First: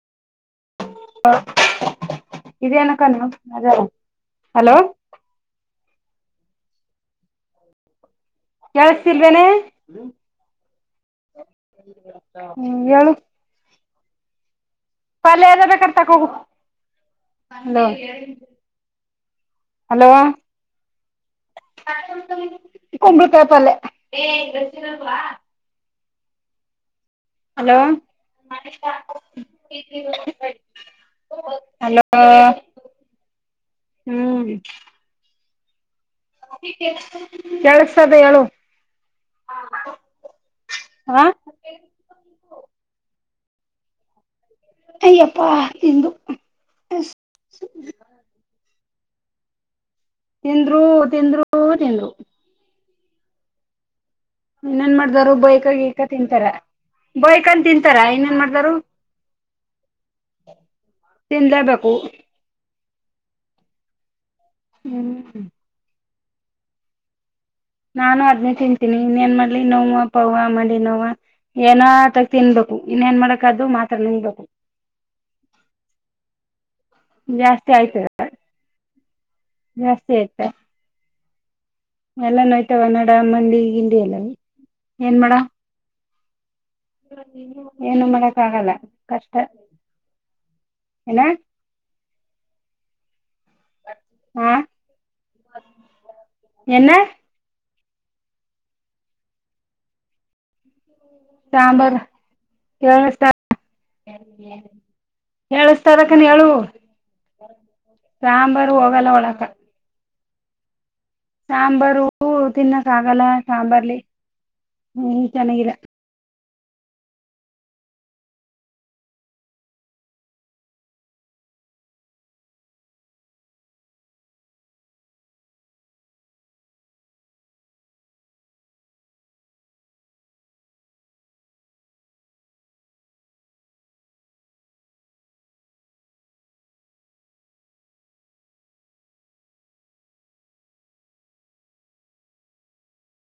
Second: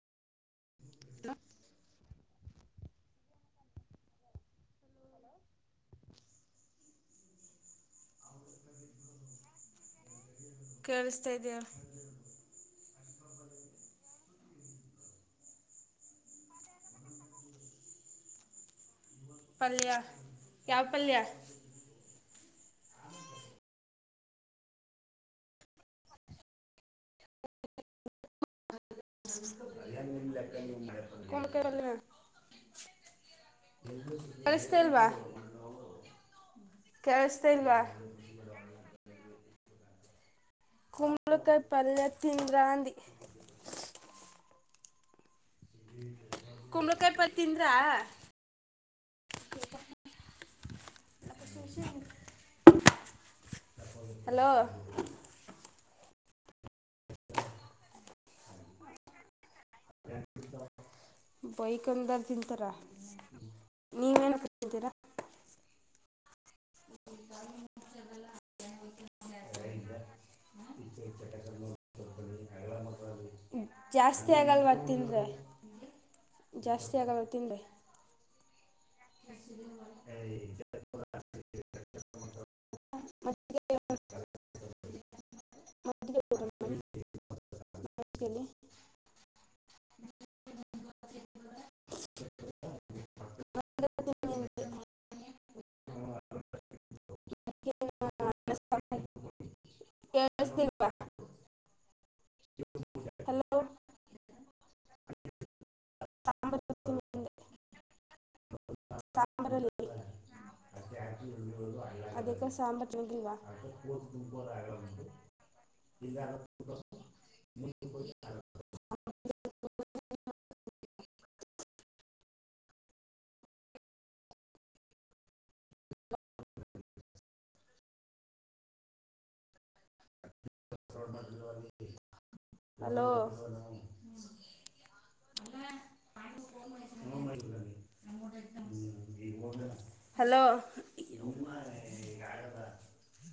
ಇದೇನಕ್ಕ ಅನ್ನು ನಜಾರ hello [unintelligible] hello. [unintelligible] [unintelligible] ಕೇಳುಸ್ತಿಲ್ವೇನೆ ಕೇಳಿಸ್ತಾ ಇದೆಯ ಹೂ ಹೇಳು. [unintelligible] ಪಲ್ಲೆ ಏನರ ಬೇಕಾರೆ ತಗೋ ಹೋಗು ಹಲೋ. [inaudible] [unintelligible] ಪಲ್ಯ ಹಲೋ ಯಾವ್ ಪಲ್ಯ. [unintelligible] ಕುಂಬಳಕಾಯಿ ಪಲ್ಯ. [inaudible] ಹಲೋ. [unintelligible] [inaudible] [unintelligible] ಹಲೋ ಹ್ಮ್ ಕೇಳಸತ್ತಿಲ್ವ. [unintelligible] ಕೇಳಸ್ತದೆ ಹೇಳು. [unintelligible] ಕುಂಬಳಕಾಯಿ ಪಲ್ಯ ತಿಂದರಾ ಅಂದಿ. [unintelligible] ಅಯ್ಯಪ್ಪಾ ನಿಂದು. [unintelligible] ಕುಂಬಳಕಾಯಿ ಪಲ್ಯ ತಿಂದರಾ. [unintelligible] ತಿಂದರು ತಿಂದರು ತಿಂದರು. [unintelligible] ಹಲೋ? [unintelligible] ಎಲ್ಲರೂ ಬೈಕ ಗೀಕ ತಿಂತಾರ ಬಯಕಂತ ತಿಂತಾರ ಇನ್ ಏನ್ ಮಾಡ್ತರುಕ. [unintelligible] ತಿನ್ಲೇಬೇಕು ಬೈಕಂದರ್ ತಿಂತಾರಾ ನೀವೇನ. [inaudible] [unintelligible] ಹೂ. [unintelligible] ನಾನು ಅದ್ನೇ ತಿಂತೀನಿ ಇನ್ ಏನ್ ಮಾಡ್ಲಿ ನೋವ ಪಾವ ಮಂಡಿ ನೋವ ಏನೋ ಅದಕ್ಕ. [unintelligible] ಜಾಸ್ತಿ ಆಗಲ್ವ ತಿಂದ್ರೆ. [inaudible] ಜಾಸ್ತಿ ಆಗಲ್ವ ತಿಂದ್ರೆ. [inaudible] ಜಾಸ್ತಿ ಆಯ್ತದ ಜಾಸ್ತಿ ಎಲ್ಲಾ ನೋಯ್ತವ ನಡಾ ಮಂಡಿ ಹಿಂಡಿ ಎಲ್ಲುವು ಏನ್ ಮಾಡವ. [unintelligible] ಮರತ್ತ ಬಿಟ್ಟಿರ ಏನ್? [inaudible] ಏನು ಮಾಡಕ್ಕ ಆಗಲ್ಲ ಕಷ್ಟ ಏನ್? [unintelligible] ಹಾ ಏನ್. [inaudible] ಕೇಳಸ್ತಿಲ್ಲವಾ. [inaudible] ಸಾಂಬಾರ್ ಕೇಳಿಸ್ತಾ ಹಲೋ ಹೇಳು [inaudible] ಸರಕನ ಹೇಳು ಸಾಂಬಾರ್ ಸಾಂಬಾರ ಹೋಗಲ್ಲ ಒ [unintelligible] [inaudible] ಸಾಂಬಾರು ಅದಕ್ಕೆ ಸಾಬ ತಿನ್ನಕ್ ಆಗಲ್ಲ ಹಚ್ಚಕೊಂಡೀಲಾ. [inaudible] ಸಾಂಬಾರ್ಲಿ ಹ್ಮ್ ಚೆನ್ನಾಗಿಲ್ಲ [inaudible] [inaudible] [inaudible] ಹಲೋ? [inaudible] [unintelligible] ಹಲೋ.